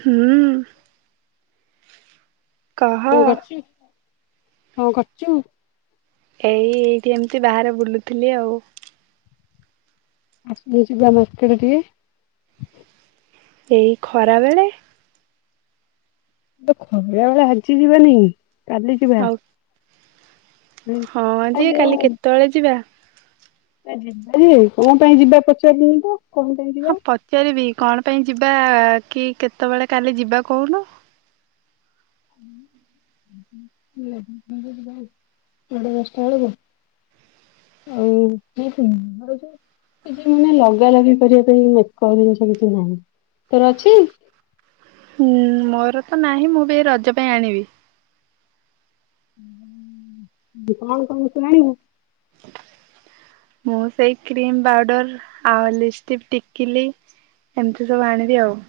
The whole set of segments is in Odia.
ହୁଁ କହ କଣ କରୁଛୁ କଣ କରଚୁ ଏଇ ଏଇଠି ଏମତି ବାହାରେ ବୁଲୁଥିଲି ଆଉ ଆସଜ ମାର୍କେଟ ଟିକେ- ଏଇ ଖରା ବେଳେ ଖରାବେଳେ ଆଜି ଯିବାନି କାଲି ଯିବା ଆଉ ହଁ ଆ ଯିଏ କାଲି ଯୋଉ କେତେବେଳେ ଯିବା? ଯିବା ଯେ କଣ ପାଇଁ ଯିବା ପଚାରିଲନି ତ- କଣ ପାଇଁ ଯିବା ହଁ ପଚାରିବି କଣ ପାଇଁ ଯିବା କି କେତେବେଳେ କାଲି ଯିବା କହୁନୁ ସାଢେ ଦଶଟା ବେଳକୁ ଆଉ ମାନେ ଲଗା ଲଗି କରିବା ପାଇଁ ଜିନିଷ କିଛି ନାହିଁ ତୋର ଅଛି ହୁଁ ମୋର ତ ନାହିଁ ମୁଁ ବି ରଜ ପାଇଁ ଆଣିବି। [unintelligible] ମୁଁ ସେଇ କ୍ରିମ ପାଉଡର ଆଉ ଲପଷ୍ଟିକ୍ ଟିକିଲି ଏମିତି ସବୁ ଆଣିବି ଆଉ।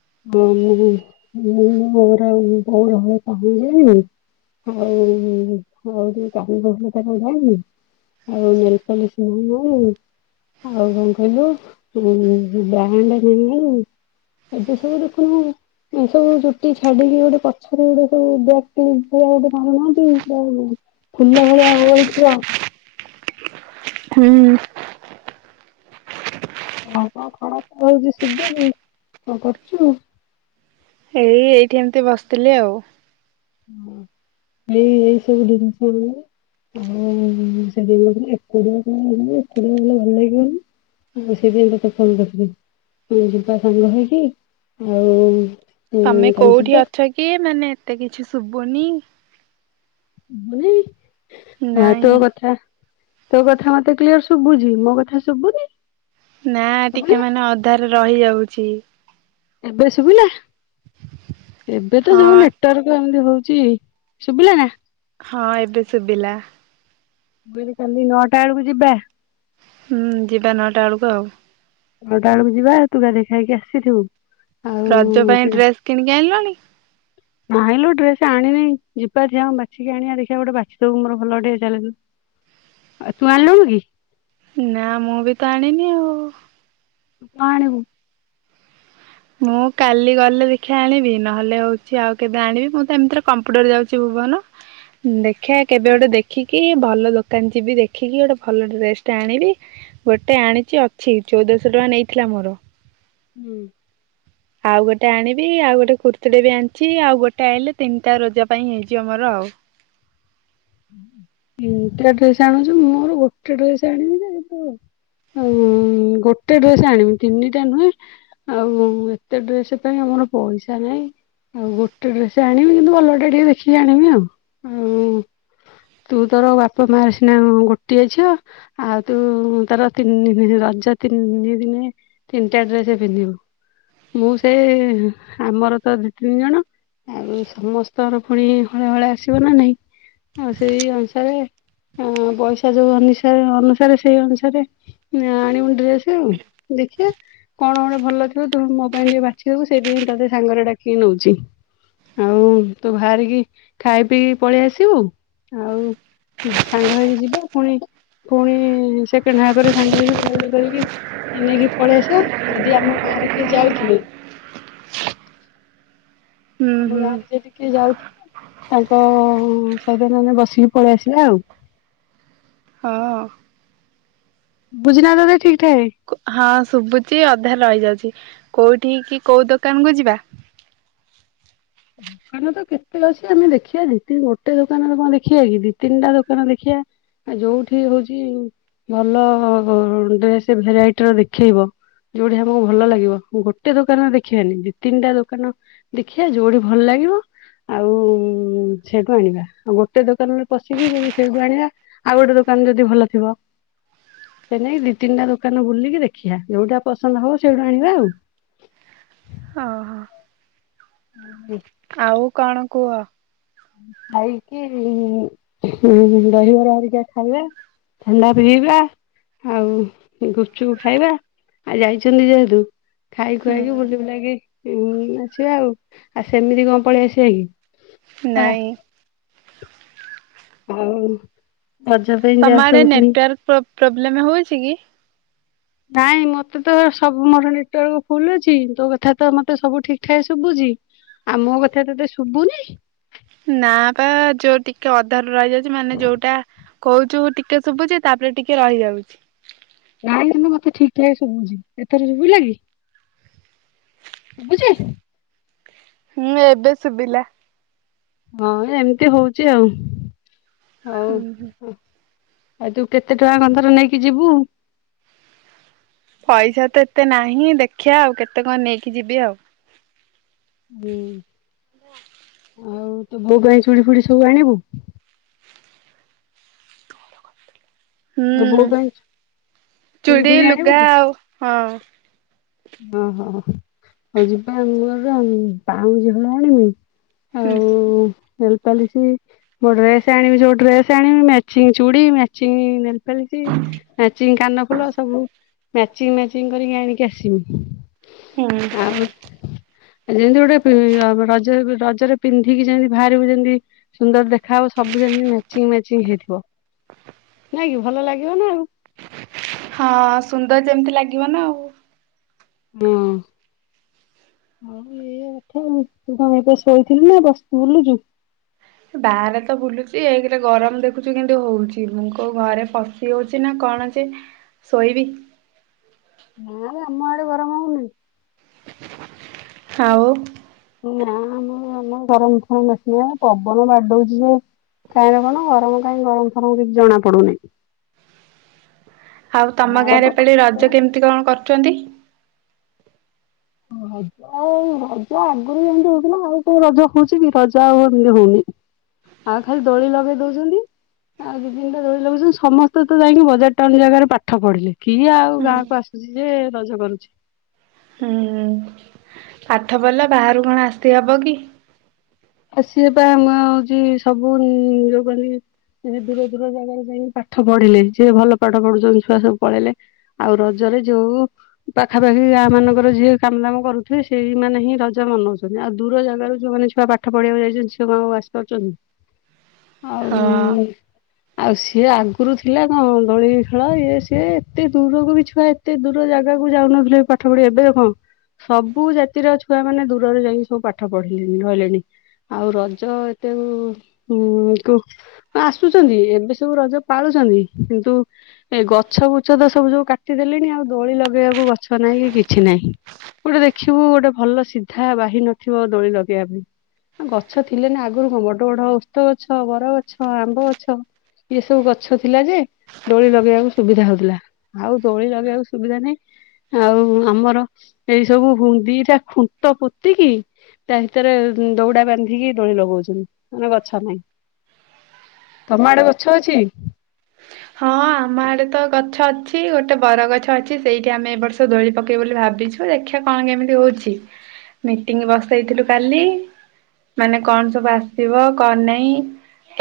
ହଁ ମୁଁ [unintelligible] ସବୁ ଦେଖୁନୁ ଏ ସବୁ ଚୁଟି ଛାଡିକି ଗୋଟେ ପଛରେ ଗୋଟେ ସବୁ ବ୍ୟାକ କ୍ଲିପ ଗୋଟେ ମାରୁନାହାନ୍ତି ଫୁଲା ଭଳିଆଥିବ। ହୁଁ ହଁ କଣ ଖରା ଖୁଆ ଇ ହଉଛି ଶୁଭନି କଣ କରୁଛୁ। ଏଇ ଏଇଠି ଏମତି ବସିଥିଲି ଆଉ। ହ ଏଇ ଏଇ ସବୁ ଜିନିଷ ଆଉ ସେଦିନ ଏକୁଡିଆ କଣ ଏକୁଡିଆ ଗଲେ ଭଲ ଲାଗିବନି ଆଉ ସେଦିନ ତତେ [unintelligible] ଭଲ କରିଥିଲ ଯିବା। ସାଙ୍ଗ ହେଇକି ଆଉ ତମେ କାଲି କୋଉଠି ଯିବା ଅଛ କି ମାନେ। ଏତେ କିଛି ଶୁଭନି। [unintelligible] ଏ ତୋ ନାଇଁ। କଥା। ତୋ କଥା ମତେ କ୍ଲିୟର ଶୁଭୁଛି ମୋ କଥା ଶୁଭୁନି। ନା ଟିକେ ଶୁଭିଲା ମାନେ ଅଧାରେ ରହିଯାଉ ରହୁଛିି। ଏବେ ଶୁଭୁିଲା। ଏବେ ତ ଯୋଉ ହଁ ଲେଟରକ ଏମିତି ହଉ ଶୁଭିଳ ନା। ହଁ ଏବେ ଶୁଭିଲା। ମୁଇ କଲି ନଅ ବେଳକୁ ଯିବା। ହୁଁ ଯିବା ନଅଟା ବେଳକୁ ଆଉ। ନଅଟା ବେଳକୁ ଯିବା ତୁ ଗାଧେଇ ଖାଇକି ଆସିଥିବୁ। ଆଉ ରଜ ପାଇଁ କିଣା ଡ୍ରେସ କିଣିକି ଆଣିଲଣି। ସେ ଆଣିନି ଯିବାର ଯ ଆ ବାଛିକି ଆଣିବା ଦେଖିବା ଗୋଟେ ବାଛିଦବୁ ମୋର ଭଲ ଟିକେ ଚାଲ ଆଉ ତୁ ଆଣିଲୁ କି। ନା ମୁଁ ବି ତ ଆଣିନି ଆଉ। ଆଣିବୁ। ମୁଁ କାଲି ଗଲେ ଦେଖିବା ଆଣିବି ନହେଲେ ହଉଛି ଆଉ କେବେ ଆଣିବି ମୁଁ ତ ଏମିତିରେ କମ୍ପୁଟର ଯାଉଛି ଭୁବନ ଦେ ଦେଖା କେବେ ଗୋଟେ ଦେଖି କି ଭଲ ଦୋକାନ ଯିବି ଦେଖିକି ଗୋଟେ ଭଲ ଡ୍ରେସ ଟା ଆଣିବି ଗୋଟେ ଆଣିଛି ଅଛି ଚଉଦଶହ ଟଙ୍କା ନେଇଥିଲା ମୋର। ହୁଁ ଆଉ ଗୋଟେ ଆଣିବି ଆଉ ଗୋଟେ କୁର୍ତ୍ତୀ ଟଟେ ବି ଆଣିଛି ଆଉ ଗୋଟେ ଆଣିଲେ ତିନିଟା ରଜ ପାଇଁ ହେଇଛି ଆମର ଆଉ। ଡ ଆଣୁଛ ମୋର ଗୋଟେ ଡେସ ଆଣିବି ଗୋଟେ ଡ୍ରେସ ଆଣିବି ତିନିଟା ନୁହେଁ ଆଉ ଏତେ ଡ୍ରେସ ପାଇଁ ଆମର ପଇସା ନାହିଁ ଆଉ ଗୋଟେ ଡ୍ରେସ ଆଣିବି କିନ୍ତୁ ଭଲଟେ ଟିକେ ଦେଖିକି ଆଣିବି ଆଉ। ତୁ ତୋର ବାପା ମା ସିନା ଗୋଟିଏ ଝିଅ ଆଉ ତୁ ତାର ତିନି ରଜ ତିନି ଦିନେ ତିନିଟା ଡ୍ରେସ ପିନ୍ଧିବୁ ମୁଁ ସେ ଆମର ତ ଦି ତିନି ଜଣ ଆଉ ସମସ୍ତଙ୍କର ପୁଣି ହଳ ହଳେ ଆସିବ ନା ନାଇଁ। ଆଉ ସେଇ ଅନୁସାରେ ପଇସା ଯୋଉ ଅନସାରେ ଅନୁସାରେ ସେଇ ଅନୁସାରେ ଆଣିବ ଆସ ଆଉ ଦେଖିବା କଣ ଗୋଟେ ଭଲ ଥିବ ତୁ ମୋ ପାଇଁ ଟିକେ ବାଛିଦବୁ ସେଇଠିକେ ହିଁ ତତେ ସାଙ୍ଗରେ ଡାକିକି ନଉଛି ଆଉ ତୁ ବାହାରିକି ଖାଇ ପିଇ ପଳେଇ ଆସିବୁ। ଆଉ ସାଙ୍ଗ ହେଇକି ଯିବା ପୁଣି ପୁଣି ସେକେଣ୍ଡ ହେବା ପରେ ସାଙ୍ଗ ହେଇକି ବୁଲାବୁଲି କରିକି ନେଇକି ପଳେଇ ଆସିବା ଯଦି ଆମ ଗାଁରେ କିଏ ଯାଉଥିଲେ। ହୁଁ ଆମ ହୁଁ ଗାଁରେ ଯଦି କିଏ ଯାଉଥା ତାଙ୍କ ସଇତନ ମାନେ ବସିକି ପଳେଇ ଆସିବା ଆଉ। ହଁ। ବୁଝିନ ତେ ଠିକ ଠାକ। ହଁ ଶୁଭୁଚଛି ଅଧା ରହିଯାଉଛି କୋଉଠି କି କୋଉ ଦୋକାନ କୁ ଯିବା। ଦୋକାନ ତ କେତେ ଅଛି ଆମେ ଦେଖିବା ଦ ଗୋଟେ ଦୋକାନରେ କଣ ଦେଖିବା କି ଦି ତିନିଟା ଦୋକାନ ଦେଖିବା ଯୋଉଠି ହଉଛି ଭଲ ଡ୍ରେସ ଭେରାଇଟିର ଦେଖେଇବ ଯୋଉଠି ଆମକୁ ଭଲ ଲାଗିବ ଗୋଟେ ଦୋକାନରେ ଦେଖିବାାନି ଦି ତିନିଟା ଦୋକାନ ଦେଖିବା ଯୋଉଠି। ଭଲ ଲାଗିବ ଆଉ ସେଇଠୁ ଆଣିବା ଆଉ ଗୋଟେ ଦୋକାନରେ ପଶିକି ଯଦି ସେଇଠୁ ଆଣିବା ଆଉ ଗୋଟେ ଦୋକାନ ଯଦି ଭଲ ଥିବ ସେ ନେଇକି ଦି ତିନିଟା ଦୋକାନ ବୁଲିକି ଦେଖିବା ଯୋଉଟା ପସନ୍ଦ ହବ ସେଇଠୁ ଆଣିବା ଆଉ। ଓହୋ ହ ଆଉ କଣ କୁହ। ଖାଇକି ଦହିବରା ହରିକା ଖାଇବା ଥଣ୍ଡା ପିଇବା ଆଉ ଗୁପଚୁକୁ ଖାଇବା ଆଉ ଯାଇଛନ୍ତି ଯେହେତୁ ଖାଇ ଖୁଆଇକି ହୁଁ ବୁଲି ବୁଲାେଇକି ଆସିବା ଆଉ ଆଉ ସେମିତି କଣ ପଳେଇ ଆସିବା କି। ନାଇଁ। ହଉ ତମ ଆଡେ ନେଟୱାର୍କ ପ୍ରୋବ୍ଲେମ ହଉଛି କି? ନାଇଁ ମତେ ତ ସବୁ ମୋର ନେଟୱାର୍କ ଫୁଲ ଅଛି ତୋ କଥା ତ ମତେ ସବୁ ଠିକ ଠାକ ଶୁଭୁଛି ଆଉ ମୋ କଥା ତତେ ଶୁଭୁନି। ନା ବା ଯୋଉ ଟିକେ ଅଧାର ରା ମାନେ ଯୋଉଟା କହୁଛୁ ମୁ ଟିକେ ଶୁଭୁଛି ତାପରେ ଟିକେ ରହିଯାଉଛି। କାଇଁ ମତେ ଠିକ ଠାକ ଶୁଭୁଛି ଏଥର ଶୁଭୁିଲା କି ଶୁଭୁଛି। ହୁଁ ଏବେ ସୁଭିଲ। ହଁ ଏମିତି ହଉଛି ଆଉ। ହଉ ହୁଁ ହୁଁ ହ ଆଉ ତୁ କେତେ ଟଙ୍କା କଥର ନେଇକି ଯିବୁ। ପଇସା ତ ଏତେ ନାହିଁ ଦେଖିବା ଆଉ କେତେ କଣ ନେଇକି ଯିବି ଆଉ। ହୁଁ ଆଉ ତ ବୋଗଇ ଚୁଡ଼ି ଫୁଡି ସବୁ ଆଣିବୁ। ତୋ ବୋଉ ହୁଁ ପାଇଁ ଚୁଡ଼ି ଫୁଡି ଆଣିବୁ ଲୁଗା କି ଆଉ ହଁ। ଓହୋ ହଉ ଯିବା ଆମ ଘର ଆ ପାଉଛି ଭଳି ଆଣମି ହୁଁ ନେଲପଲି ସୋ ଡ୍ରେସ ଆଣିବି ଯୋଉ ଡ୍ରେସ ଆଣିବି ମ୍ୟାଚିଂ ଚୁ ମଚଂ। ଖେଳି ଚିଙ୍କାନ। ଫୁଲ ସବୁ ମ୍ୟାଚିଂ ମ୍ୟାଚିଂ କରିକି ଆଣିକି ଆସିମି। ହୁଁ ଆଉ। ଯେମିତି ଗୋଟେ ରଜ ରଜରେ ପିନ୍ଧିକି ଯେମିତି ବାହାରକୁ ଯେମିତି ସୁନ୍ଦର ଦେଖ। ଖ ସବୁି ମଚ ହେଇଥିବ ନାଇଁ କି ଭଲ ଲାଗିବ ନା ଆଉ। ହଁ ସୁନ୍ଦର ଯେମିତି ଲାଗିବ ନା ଆଉ। ହଁ। ହଉ ଏଇଆ କଥା ଆଉ। ତୁ କଣ ଏବେ ଶୋଇଥିଲୁ ନା ବସି ବୁଲୁଛୁ? ବାହାରେ ତ ବୁଲୁଛି ଏକରେ ଗରମ ଦେଖୁଛୁ କେମିତି ହଉଛି। ମୁଁ କୋଉ ଘରେ ପଶି ହଉଛି ନା କଣ ଅଛି ଶୋଇବି? ନାଁ ଆମ ଆଡ଼େ ଗରମ ହଉନି। ଆଉ ନା ଆମ ଆମ ଗରମ [unintelligible] ପବନ ବାଡଉଛି ଯେ କାହିଁରେ କଣ ଗରମ କାହିଁକି ଗରମ ଫରମ କିଛି ଜଣା ପଡୁନି। ଆଉ ତମ ଝାଳ ତ ଗାଁରେ ଏ ପାଳି ରଜ କେମିତି କଣ କରୁଛନ୍ତି? ରଜ ଆଉ ରଜ ଆଗରୁ ଯେମିତି ହଉଥିଲା ଆଉ କୋଉ ରଜ ହଉଛି କି ରଜା ଆଉ ଏମିତି ହଉନି। ଆଉ ଖାଲି ଦୋଳି ଲଗେଇ ଦଉଛନ୍ତି। ଆଉ ଦି ତିନିଟା ଦୋଳି ଲଗଉଛନ୍ତି। ସମସ୍ତେ ତ ଯାଇକି ବଜାର ଟାଉନ ଜାଗାରେ ପାଠ ପଢିଲେ। କିଏ ଆଉ ହୁଁ ଗାଁକୁ ଆସୁଛି ଯେ ରଜ କରୁଛି। ହୁଁ ପାଠ ପଢିଲେ ବାହାରୁ କଣ ଆସି ହବ କି? ଆସିବା ପାଇଁ ଆମ ହଉଛି ସବୁ ଯ [unintelligible] ଏବେ ଦୂର ଦୂର ଜାଗାରେ ଯାଇ ପାଠ ପଢିଲେ। ଯିଏ ଭଲ ପାଠ ପଢୁଛନ୍ତି ଛୁଆ ସବୁ ପଳେଇଲେ। ଆଉ ରଜରେ ଯୋଉ ପାଖାପାଖି ଗାଁ ମାନଙ୍କର ଯିଏ କାମ ଦାମ କରୁଥିବେ, ସେଇମାନୋନେ ହିଁ ରଜ ମନଉଛନ୍ତି। ଆଉ ଦୂର ଜାଗାରୁ ଯୋଉମାନେ ଛୁଆ ପା ପାଠ ପଢିବାକୁ ଯାଇଛନ୍ତି ସେ କଣ ଆଉ ଆସିପାରୁଛନ୍ତି? ହଁ ଆଉ ଆଉ ସିଏ ଆଗରୁ ଥିଲା କଣ? ଦୋଳି ଖେଳ ଇଏ ସିଏ, ଏତେ ଦୂରକୁ ବି ଛୁଆ ଏତେ ଦୂର ଜାଗାକୁ ଯାଉନଥିଲେ ପାଠ ପଢିବା ପାଇଁ। ଆଉ ଏବେ କଣ ସବୁ ଜାତିର ଛୁଆ ମାନେ ଦୂରରେ ଯାଇକି ସବୁ ପାଠ ପଢିଲେଣି ରହିଲେଣି। ଆଉ ରଜ ଏତେ ଉମ୍ କୁ ଆସୁଛନ୍ତି। ଏବେ ସବୁ ରଜ ପାଳୁଛନ୍ତି। କିନ୍ତୁ ଏ ଗଛ ବୁଛ ତ ସବୁ ସବୁ କାଟିଦେଲେଣି ଆଉ ଦୋଳି ଲଗେଇବାକୁ ଗଛ ନାହିଁ କି କିଛି ନାହିଁ। ଗୋଟେ ଦେଖିବୁ ଗୋଟେ ଭଲ ସିଧା ବାହି ନଥିବ ଦୋଳି ଲଗେଇବା ପାଇଁ। ଗଛ ଥିଲେ ନା ଆଗରୁ କଣ, ବଡ ବଡ ଓସ୍ତଗଛ, ବରଗଛ, ଆମ୍ବ ଗଛ, ଏ ସବୁ ଗଛ ଥିଲା ଯେ ଦୋଳି ଲଗେଇବାକୁ ସୁବିଧା ହଉଥିଲା। ଆଉ ଦୋଳି ଲଗେଇବାକୁ ସୁବିଧା ନାହିଁ। ଆଉ ଆମର ଏଇ ସବୁ ଦିଟା ଖୁଣ୍ଟ ପୋତିକି, ତା ଭିତରେ ଦଉଡା ବାନ୍ଧିକି ଦୋଳି ଲଗଉଛନ୍ତି ମାନେ ଗଛ ନାହିଁ। ତମ ଆଡେ ଗଛ ଅଛି? ହଁ ଆମ ଆଡେ ତ ଗଛ ଅଛି, ଗୋଟେ ବର ଗଛ ଅଛି ସେଇଠି ଆମେ ଏ ବର୍ଷ ଦୋଳି ପକେଇ ବୋଲି ଭାବିଛୁ। ଦେଖିବା କଣ କେମିତି ହଉଛି। ମିଟିଂ ବସେଇଥିଲୁ କାଲି। ମାନେ କଣ ସବୁ ଆସିବ କଣ ନାଇଁ।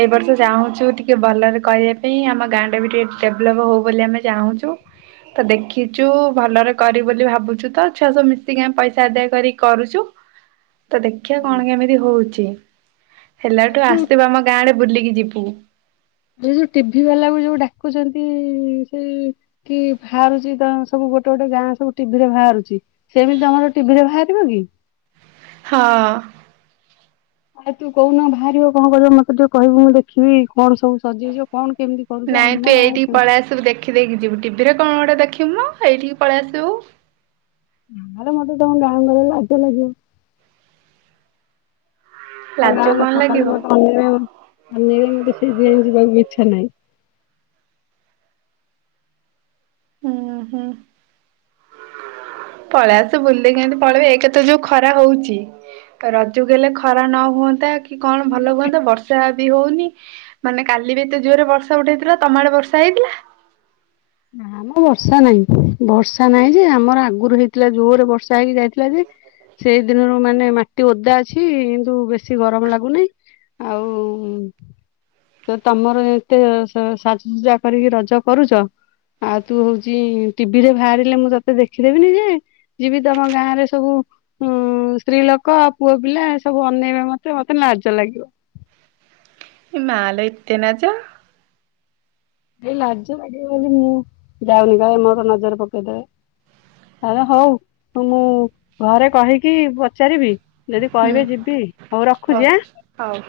ଏ ବର୍ଷ ଚାହୁଁଛୁ ଟିକେ ଭଲରେ କରିବା ପାଇଁ। ଆମ ଗାଁ ଟା ବି ଟିକେ ଡେଭଲପ ହଉ ବୋଲି ଆମେ ଚାହୁଁଛୁ। ତ ଦେଖିଛୁ ଭଲରେ କରି ବୋଲି ଭାବୁଛୁ। ତ ଛୁଆ ସବୁ ମିଶିକି ଆମେ ପଇସା ଆଦାୟ କରି କରୁଛୁ। ତ ଦେଖିବା କଣ କେମିତି ହଉଛି। ତି ଏ ହେଲାଠୁ ଯୋଉ ଆସିବୁ ଆମ ଗାଁ ଆଡ଼େ ବୁଲିକି ଯିବୁ। ଏ ଯୋଉ ଟିଭି ବାଲାକୁ ଯୋଉ ଡାକୁଛନ୍ତି? ସେ କି ବାହାରୁଛି ସବୁ ଗୋଟେ ଗୋଟେ ଗାଁ ସବୁ ଟିଭିରେ ବାହାରୁଛି? ସେମିତି ତମର ଟିଭିରେ ବାହାରିବ କି? ହଁ। ଆରେ ତୁ କହୁନୁ ବାହାରିବ କଣ କରିବ? ମତେ ଟିକେ କହିବୁ ମୁଁ ଦେଖିବି। କଣ ସବୁ ସଜେଇଛ କଣ କେମିତି କରୁଛ ନାଇଁ ଆମ ତୁ ଗାଁ ଏଇଠିକି ପଳେଇ ଆ ସବୁ ଦେଖିଦେଇ କି ଯିବୁ ଟିଭିରେ କଣ ଗୋଟେ ଦେଖି ନାଇଁ ମ ଏଇଠିକି ପଳେଇ ଆସିବୁ। ନାଇଁଲୋ ମତେ ତମ ଗାଁ ଗହଳିରେ ଲାଜ ଲାଗିବ। ଲାଜ ଗାଁ କଣ ଲୋକ ଲାଗିବ ଖାଲି ମତେ ଅନେଇବେ। ମତେ ସେଇଥିପାଇଁ ଯିବାକୁ ଇଚ୍ଛା ନାହିଁ। ହୁଁ ହୁଁ । ପଳେଇ ଆସ ବୁଲିଦେଇକି ଏମିତି ପଳେଇବୁ। ଏକତ ଯୋଉ ଖରା ହଉଛି? ରଜ କୁ ହେଲେ ଖରା ନ ହୁଅନ୍ତା କି କଣ ଭଲ ହୁଅନ୍ତା? ବର୍ଷା ବି ହଉନି। ମାନେ କାଲି ବି ଏତେ ଜୋରରେ ବର୍ଷା ଉଠେଇଥିଲା। ତମ ଆଡେ ବର୍ଷା ହେଇଥିଲା? ନାଁ ମ ବର୍ଷା ନାହିଁ। ବର୍ଷା ନାହିଁ ଯେ ଆମର ଆଗରୁ ହେଇଥିଲା ଜୋରେ ବର୍ଷା ହେଇକି ଯାଇଥିଲା ଯେ, ସେଇ ଦିନରୁ ମାନେ ମାଟି ଓଦା ଅଛି। କିନ୍ତୁ ବେଶୀ ଗରମ ଲାଗୁନାହିଁ। ଆଉ ସେ ତମର ଏତେ ସାଜସଜା କରିକି ରଜ କରୁଛ? ଆଉ ତୁ ହଉଛି ଟିଭିରେ ବାହାରିଲେ ମୁଁ ତତେ ଦେଖିଦେବିନି, ଯେ ଯିବି ତମ ଗାଁ ରେ ସବୁ ଉମ୍ ସ୍ତ୍ରୀ ଲୋକ, ପୁଅ ପିଲା ଏ ସବୁ ଅନେଇବେ ମତେ, ମତେ ଲାଜ ଲାଗିବ।। ଏ ମାଲୋ ଏତେ ଲାଜ? ଏ ଲାଜ ମାଡ଼ିବ ବୋଲି ମୁଁ ଯାଉନି ବା। ମୋର ନଜର ପକେଇଦେବେ। ଆରେ ହଉ ମୁଁ ଘରେ କହିକି ପଚାରିବି? ଯଦି ହୁଁ କହିବେ ଯିବି। ହଉ ରଖୁଛି ଆଁ। ହଉ।